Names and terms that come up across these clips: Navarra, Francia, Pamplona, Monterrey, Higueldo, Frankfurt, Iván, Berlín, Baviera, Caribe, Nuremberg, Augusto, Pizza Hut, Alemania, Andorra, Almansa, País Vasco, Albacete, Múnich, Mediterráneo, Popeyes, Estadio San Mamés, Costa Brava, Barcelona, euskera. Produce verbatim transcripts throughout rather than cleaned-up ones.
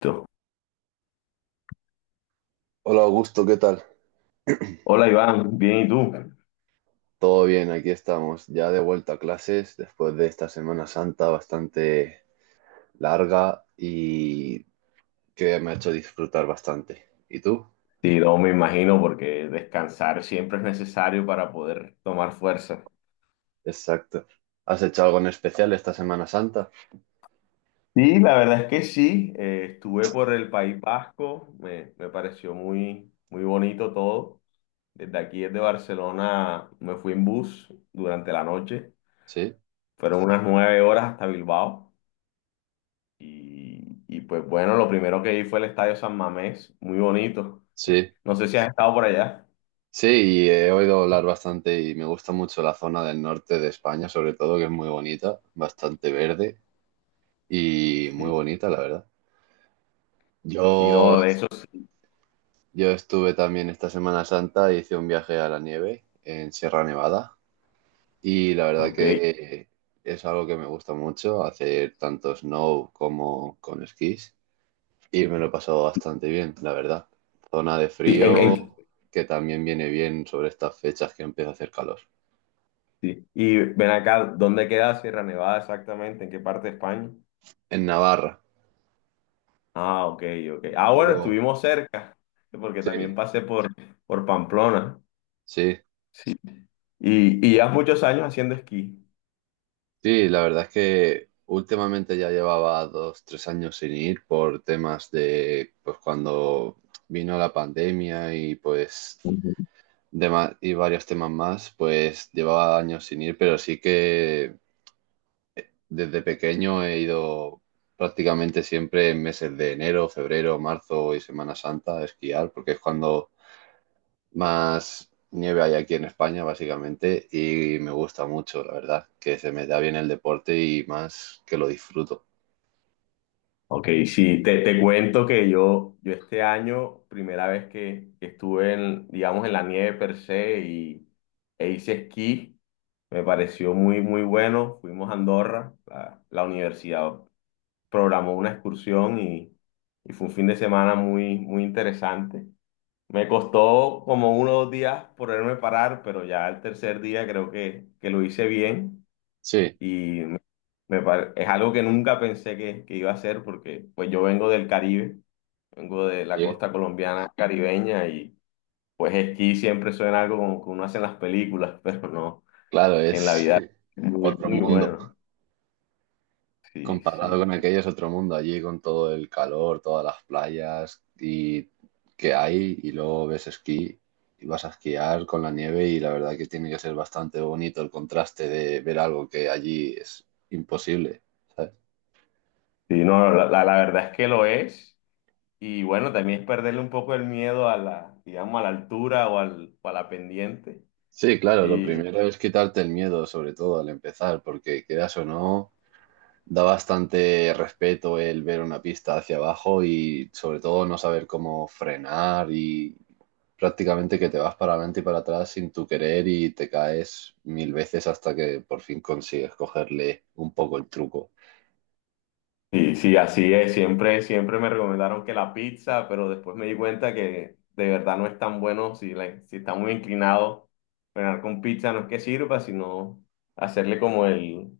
Tú. Hola Augusto, ¿qué tal? Hola Iván, bien, ¿y tú? Todo bien, aquí estamos, ya de vuelta a clases después de esta Semana Santa bastante larga y que me ha hecho disfrutar bastante. ¿Y tú? Sí, no me imagino porque descansar siempre es necesario para poder tomar fuerza. Exacto. ¿Has hecho algo en especial esta Semana Santa? Sí, la verdad es que sí, eh, estuve por el País Vasco, me, me pareció muy, muy bonito todo. Desde aquí, desde Barcelona, me fui en bus durante la noche, Sí, fueron unas nueve horas hasta Bilbao y, y pues bueno, lo primero que vi fue el Estadio San Mamés, muy bonito. sí, No sé si has estado por allá. sí, y he oído hablar bastante y me gusta mucho la zona del norte de España, sobre todo, que es muy bonita, bastante verde y muy Sí, bonita, la verdad. sí, Yo no, de esos, sí. Yo estuve también esta Semana Santa, hice un viaje a la nieve en Sierra Nevada y la verdad Ok. que es algo que me gusta mucho, hacer tanto snow como con esquís y me lo he pasado bastante bien, la verdad. Zona de Sí, en, en- frío que también viene bien sobre estas fechas que empieza a hacer calor. sí. Y ven acá, ¿dónde queda Sierra Nevada exactamente? ¿En qué parte de España? En Navarra, Ah, ok, ok. un Ah, bueno, poco... estuvimos cerca, porque también Sí, pasé por, por Pamplona. sí. Sí. Y, y llevas muchos años haciendo esquí. Sí, la verdad es que últimamente ya llevaba dos, tres años sin ir por temas de, pues cuando vino la pandemia y pues Ujú. dema- y varios temas más, pues llevaba años sin ir, pero sí que desde pequeño he ido prácticamente siempre en meses de enero, febrero, marzo y Semana Santa a esquiar, porque es cuando más nieve hay aquí en España, básicamente, y me gusta mucho, la verdad, que se me da bien el deporte y más que lo disfruto. Ok, sí, te, te cuento que yo, yo este año, primera vez que, que estuve en, digamos, en la nieve per se y, e hice esquí, me pareció muy, muy bueno. Fuimos a Andorra, la, la universidad programó una excursión y, y fue un fin de semana muy, muy interesante. Me costó como uno o dos días poderme parar, pero ya el tercer día creo que, que lo hice bien Sí, y me- me par- es algo que nunca pensé que, que iba a hacer porque pues yo vengo del Caribe, vengo de la sí, costa colombiana caribeña y pues esquí siempre suena algo como que uno hace en las películas, pero no, claro, en la es vida es muy, otro muy mundo. bueno. Sí, Comparado sí. con aquello es otro mundo allí con todo el calor, todas las playas y que hay y luego ves esquí y vas a esquiar con la nieve y la verdad que tiene que ser bastante bonito el contraste de ver algo que allí es imposible, ¿sabes? Sí, no, la, la la verdad es que lo es. Y bueno, también es perderle un poco el miedo a la, digamos, a la altura o, al, o a la pendiente. Sí, claro, lo Y, primero es quitarte el miedo, sobre todo al empezar, porque quieras o no. Da bastante respeto el ver una pista hacia abajo y sobre todo no saber cómo frenar y prácticamente que te vas para adelante y para atrás sin tu querer y te caes mil veces hasta que por fin consigues cogerle un poco el truco. y sí, así es. Siempre, siempre me recomendaron que la pizza, pero después me di cuenta que de verdad no es tan bueno si, la- si está muy inclinado. Frenar con pizza no es que sirva, sino hacerle como el,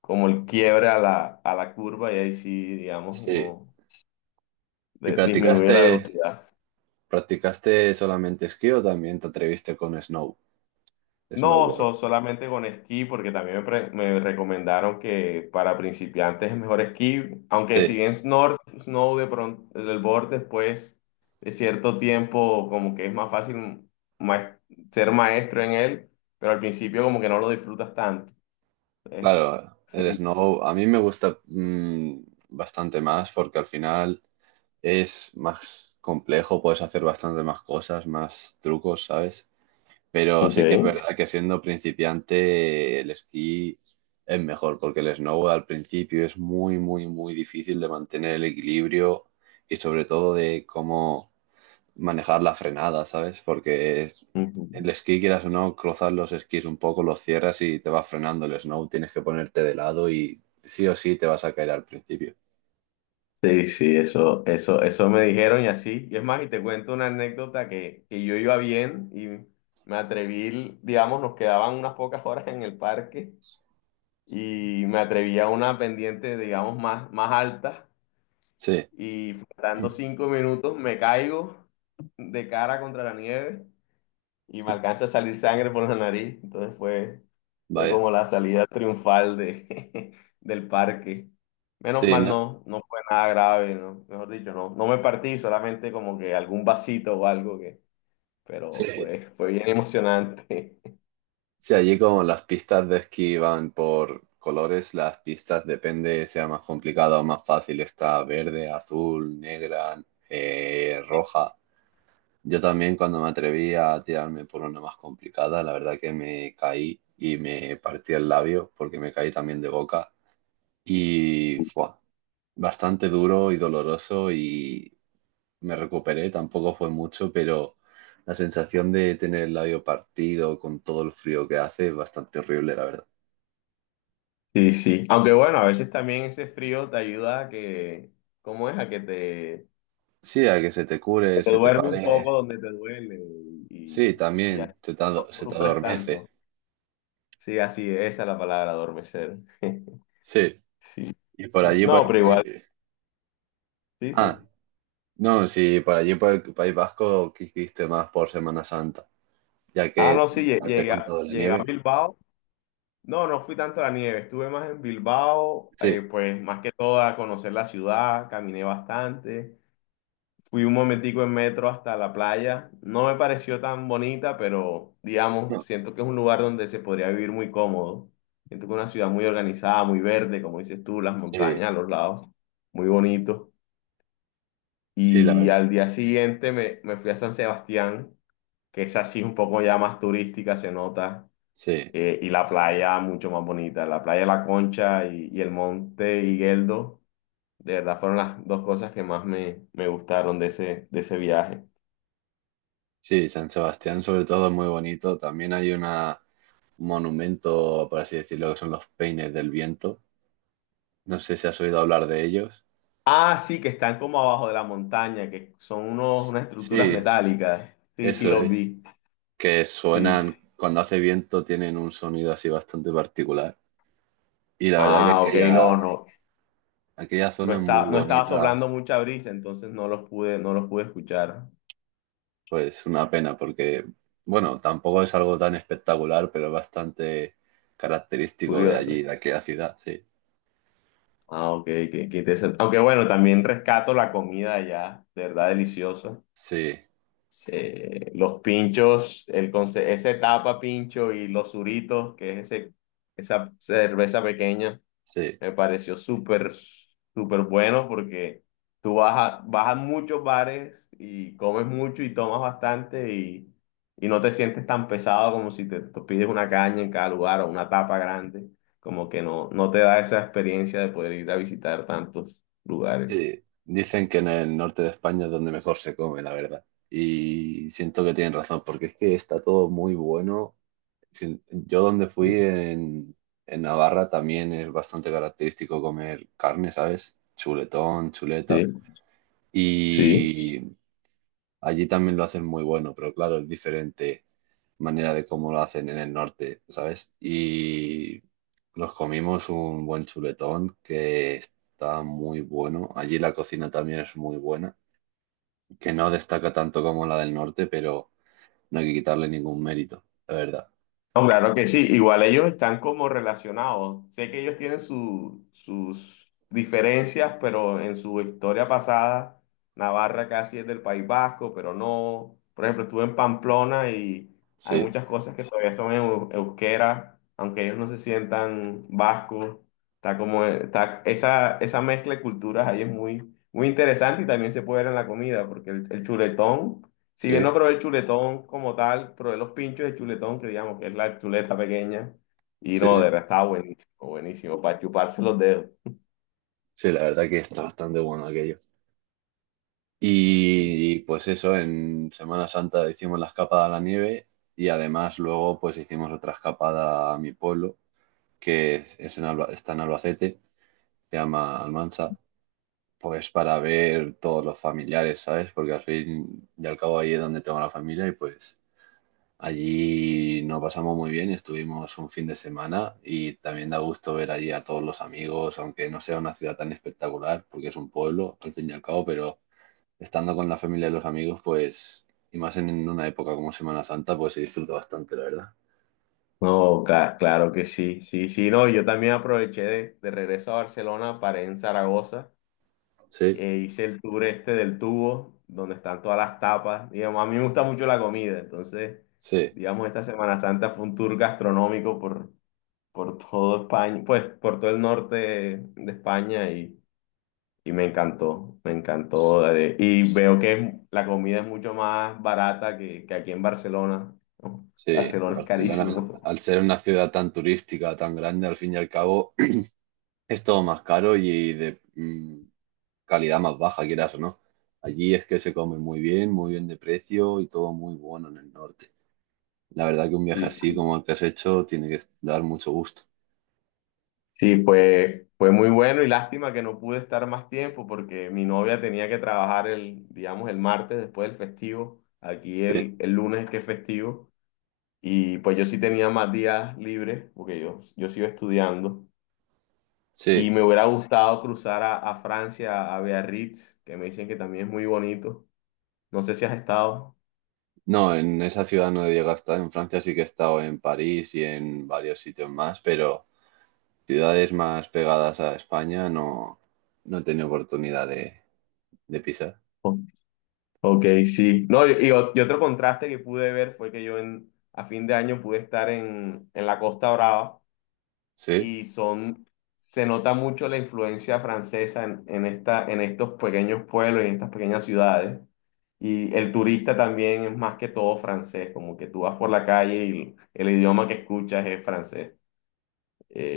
como el quiebre a la, a la curva y ahí sí, digamos, Sí. uno ¿Y de- disminuye la practicaste, velocidad. practicaste solamente esquí o también te atreviste con snow, No, snowboard? so- solamente con esquí, porque también me, pre- me recomendaron que para principiantes es mejor esquí, aunque si Sí, bien snor- snow de pronto, el board después de cierto tiempo como que es más fácil maes- ser maestro en él, pero al principio como que no lo disfrutas tanto. ¿Eh? claro, Sí. el snow a mí me gusta mm, bastante más porque al final es más complejo, puedes hacer bastante más cosas, más trucos, ¿sabes? Pero sí que es verdad que siendo principiante el esquí es mejor, porque el snowboard al principio es muy, muy, muy difícil de mantener el equilibrio y sobre todo de cómo manejar la frenada, ¿sabes? Porque el Ok. esquí, quieras o no, cruzas los esquís un poco, los cierras y te va frenando el snow, tienes que ponerte de lado y sí o sí te vas a caer al principio. Sí, sí, eso, eso, eso me dijeron y así. Y es más, y te cuento una anécdota que, que yo iba bien y me atreví, digamos, nos quedaban unas pocas horas en el parque y me atreví a una pendiente, digamos, más, más alta Sí, y faltando cinco minutos me caigo de cara contra la nieve y me alcanza a salir sangre por la nariz. Entonces fue, fue vaya. como la salida triunfal de, del parque. Menos Sí, mal ¿no? no, no fue nada grave, ¿no? Mejor dicho, no, no me partí, solamente como que algún vasito o algo que, pero Sí, fue, fue bien emocionante. sí, allí como las pistas de esquí van por colores, las pistas depende sea más complicada o más fácil, está verde, azul, negra, eh, roja. Yo también cuando me atreví a tirarme por una más complicada, la verdad que me caí y me partí el labio porque me caí también de boca y fue bastante duro y doloroso y me recuperé, tampoco fue mucho, pero la sensación de tener el labio partido con todo el frío que hace es bastante horrible, la verdad. Sí, sí. Aunque bueno, a veces también ese frío te ayuda a que, ¿cómo es? A que te, Sí, a que se te cure, te se te duerme un poco pare. donde te duele Sí, y, y así también, se te, no ado- no se te sufres adormece. tanto. Sí, así es, esa es la palabra, adormecer. Sí, Sí, y por sí. allí, por No, el pero País... igual, sí, Ah, sí. no, sí, por allí, por el País Vasco, ¿qué hiciste más por Semana Santa? Ya Ah, no, que sí, lle- ya te he llegué a, contado la llegué a nieve. Bilbao. No, no fui tanto a la nieve, estuve más en Bilbao, eh, Sí, pues más que todo a conocer la ciudad, caminé bastante. Fui un momentico en metro hasta la playa. No me pareció tan bonita, pero digamos, no, siento que es un lugar donde se podría vivir muy cómodo. Siento que es una ciudad muy organizada, muy verde, como dices tú, las sí, montañas a los lados, muy bonito. sí, la Y verdad. al día siguiente me, me fui a San Sebastián, que es así un poco ya más turística, se nota, Sí, eh, y la playa mucho más bonita. La playa de La Concha y, y el monte Higueldo, de verdad fueron las dos cosas que más me, me gustaron de ese, de ese viaje. sí, San Sebastián sobre todo es muy bonito. También hay una, un monumento, por así decirlo, que son los Peines del Viento. No sé si has oído hablar de ellos. Ah, sí, que están como abajo de la montaña, que son unos, unas estructuras Sí, metálicas. Sí, sí, eso los es. vi. Que Sí. suenan cuando hace viento, tienen un sonido así bastante particular. Y la verdad que Ah, ok, no, aquella, no. aquella No zona es muy está, no estaba bonita, soplando mucha brisa, entonces no los pude, no los pude escuchar. pues una pena, porque, bueno, tampoco es algo tan espectacular, pero es bastante característico de Curioso. allí, de aquella ciudad, sí. Ah, ok, qué, qué interesante. Aunque bueno, también rescato la comida allá, de verdad deliciosa. Sí, Eh, los pinchos, el conce- ese tapa pincho y los suritos, que es ese, esa cerveza pequeña, sí, me pareció súper, súper bueno porque tú vas a, vas a muchos bares y comes mucho y tomas bastante y, y no te sientes tan pesado como si te, te pides una caña en cada lugar o una tapa grande. Como que no, no te da esa experiencia de poder ir a visitar tantos lugares. sí. Dicen que en el norte de España es donde mejor se come, la verdad. Y siento que tienen razón, porque es que está todo muy bueno. Sí, yo donde fui en, en Navarra también es bastante característico comer carne, ¿sabes? Chuletón, chuleta. Sí, sí. Y allí también lo hacen muy bueno, pero claro, es diferente manera de cómo lo hacen en el norte, ¿sabes? Y nos comimos un buen chuletón que está muy bueno. Allí la cocina también es muy buena, que no destaca tanto como la del norte, pero no hay que quitarle ningún mérito, la verdad. No, claro que sí, igual ellos están como relacionados. Sé que ellos tienen su- sus diferencias, pero en su historia pasada, Navarra casi es del País Vasco, pero no. Por ejemplo, estuve en Pamplona y hay Sí, muchas cosas que todavía son eu- euskera, aunque ellos no se sientan vascos. Está como, está, esa, esa mezcla de culturas ahí es muy, muy interesante y también se puede ver en la comida, porque el, el chuletón. Si bien sí, no probé el chuletón como tal, probé los pinchos de chuletón, que digamos que es la chuleta pequeña, y sí, no, de sí. verdad estaba buenísimo, buenísimo, para chuparse los dedos. Sí, la verdad que está bastante bueno aquello. Sí. Y, y, pues eso, en Semana Santa hicimos la escapada a la nieve y además luego pues hicimos otra escapada a mi pueblo, que es, es en Alba- está en Albacete, se llama Almansa, pues para ver todos los familiares, ¿sabes? Porque al fin y al cabo ahí es donde tengo la familia y pues allí nos pasamos muy bien, estuvimos un fin de semana y también da gusto ver allí a todos los amigos, aunque no sea una ciudad tan espectacular, porque es un pueblo al fin y al cabo, pero estando con la familia y los amigos, pues, y más en en una época como Semana Santa, pues se disfruta bastante, la verdad. No, cla- claro que sí, sí, sí, no, yo también aproveché de, de regreso a Barcelona, paré en Zaragoza, Sí, e hice el tour este del tubo, donde están todas las tapas, digamos, a mí me gusta mucho la comida, entonces, sí, digamos, esta Semana Santa fue un tour gastronómico por, por todo España, pues por todo el norte de España. Y me encantó, me s- encantó. eh, Y veo que es- la comida es mucho más barata que, que aquí en Barcelona. ¿No? sí. Barcelona es Barcelona, carísimo. al ser una ciudad tan turística, tan grande, al fin y al cabo, es todo más caro y de mm, calidad más baja, quieras o no. Allí es que se come muy bien, muy bien de precio y todo muy bueno en el norte. La verdad que un viaje Sí, así sí. como el que has hecho tiene que dar mucho gusto. Sí, fue, fue muy bueno y lástima que no pude estar más tiempo porque mi novia tenía que trabajar el, digamos, el martes después del festivo. Aquí Sí, el, el lunes es que es festivo. Y pues yo sí tenía más días libres porque yo, yo sigo estudiando. Y sí. me hubiera gustado cruzar a, a Francia, a Biarritz, que me dicen que también es muy bonito. No sé si has estado. No, en esa ciudad no he llegado a estar. En Francia sí que he estado en París y en varios sitios más, pero ciudades más pegadas a España no, no he tenido oportunidad de, de pisar. O- Ok, sí. No, y, y o- y otro contraste que pude ver fue que yo en, a fin de año pude estar en, en la Costa Brava Sí, y son, se nota mucho la influencia francesa en, en esta, en estos pequeños pueblos y en estas pequeñas ciudades. Y el turista también es más que todo francés, como que tú vas por la calle y el, el idioma que escuchas es francés.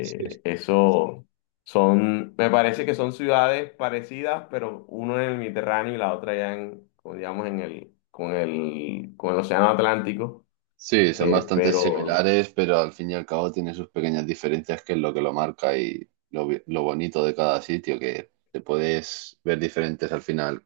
sí, eso son, me parece que son ciudades parecidas, pero uno en el Mediterráneo y la otra ya en, como digamos, en el, con el, con el Océano Atlántico. sí, son Eh, bastante pero similares, pero al fin y al cabo tienen sus pequeñas diferencias, que es lo que lo marca y lo, bi- lo bonito de cada sitio, que te puedes ver diferentes al final,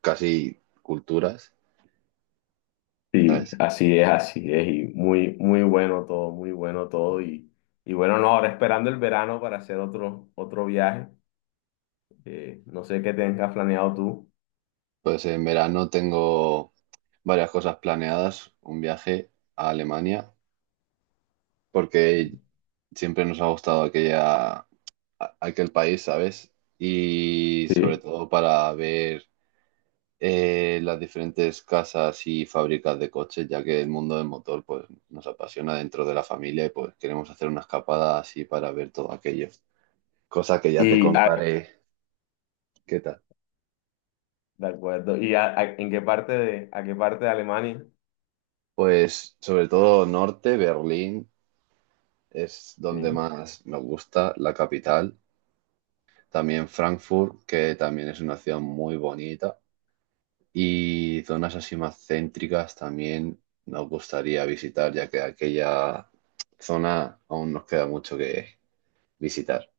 casi culturas, sí, ¿sabes? así es, así es, y muy, muy bueno todo, muy bueno todo. Y, y bueno, no, ahora esperando el verano para hacer otro, otro viaje. Eh, no sé qué tengas planeado tú. Pues en verano tengo varias cosas planeadas, un viaje a Alemania, que- porque siempre nos ha gustado aquella, a- aquel país, ¿sabes? Y sobre Sí. todo para ver eh, las diferentes casas y fábricas de coches, ya que el mundo del motor pues, nos apasiona dentro de la familia y pues queremos hacer una escapada así para ver todo aquello. Cosa que ya te Y, ah, contaré. ¿Qué tal? de acuerdo, ¿y a- a- en qué parte de, a qué parte de Alemania? Pues sobre todo norte, Berlín, es donde Ok. más nos gusta, la capital. También Frankfurt, que también es una ciudad muy bonita. Y zonas así más céntricas también nos gustaría visitar, ya que aquella zona aún nos queda mucho que visitar.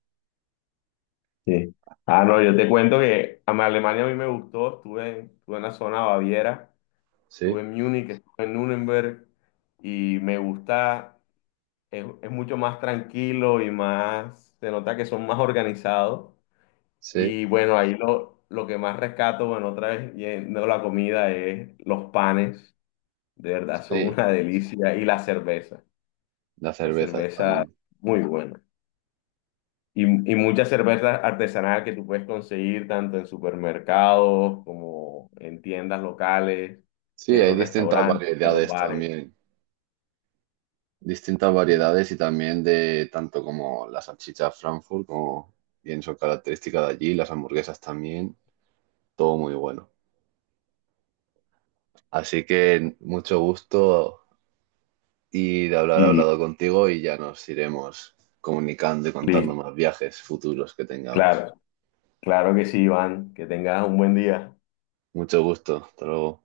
Sí. Ah, no, yo te cuento que a mí Alemania a mí me gustó, estuve en, estuve en la zona Baviera, Sí, estuve en Múnich, estuve en Nuremberg y me gusta, es, es mucho más tranquilo y más, se nota que son más organizados sí, y bueno, ahí lo, lo que más rescato, bueno, otra vez yendo a la comida es los panes, de verdad son sí. una delicia y la cerveza, La la cerveza cerveza también. muy buena. Y, y muchas cervezas artesanales que tú puedes conseguir tanto en supermercados como en tiendas locales, Sí, en hay los distintas restaurantes, en los variedades bares. también. Distintas Sí. variedades y también de tanto como la salchicha Frankfurt, como bien son características de allí, las hamburguesas también. Todo muy bueno. Así que mucho gusto y de hablar Y hablado contigo y ya nos iremos comunicando y contando listo. más viajes futuros que tengamos. Claro, claro que sí, Iván. Que tengas un buen día. Mucho gusto, hasta luego.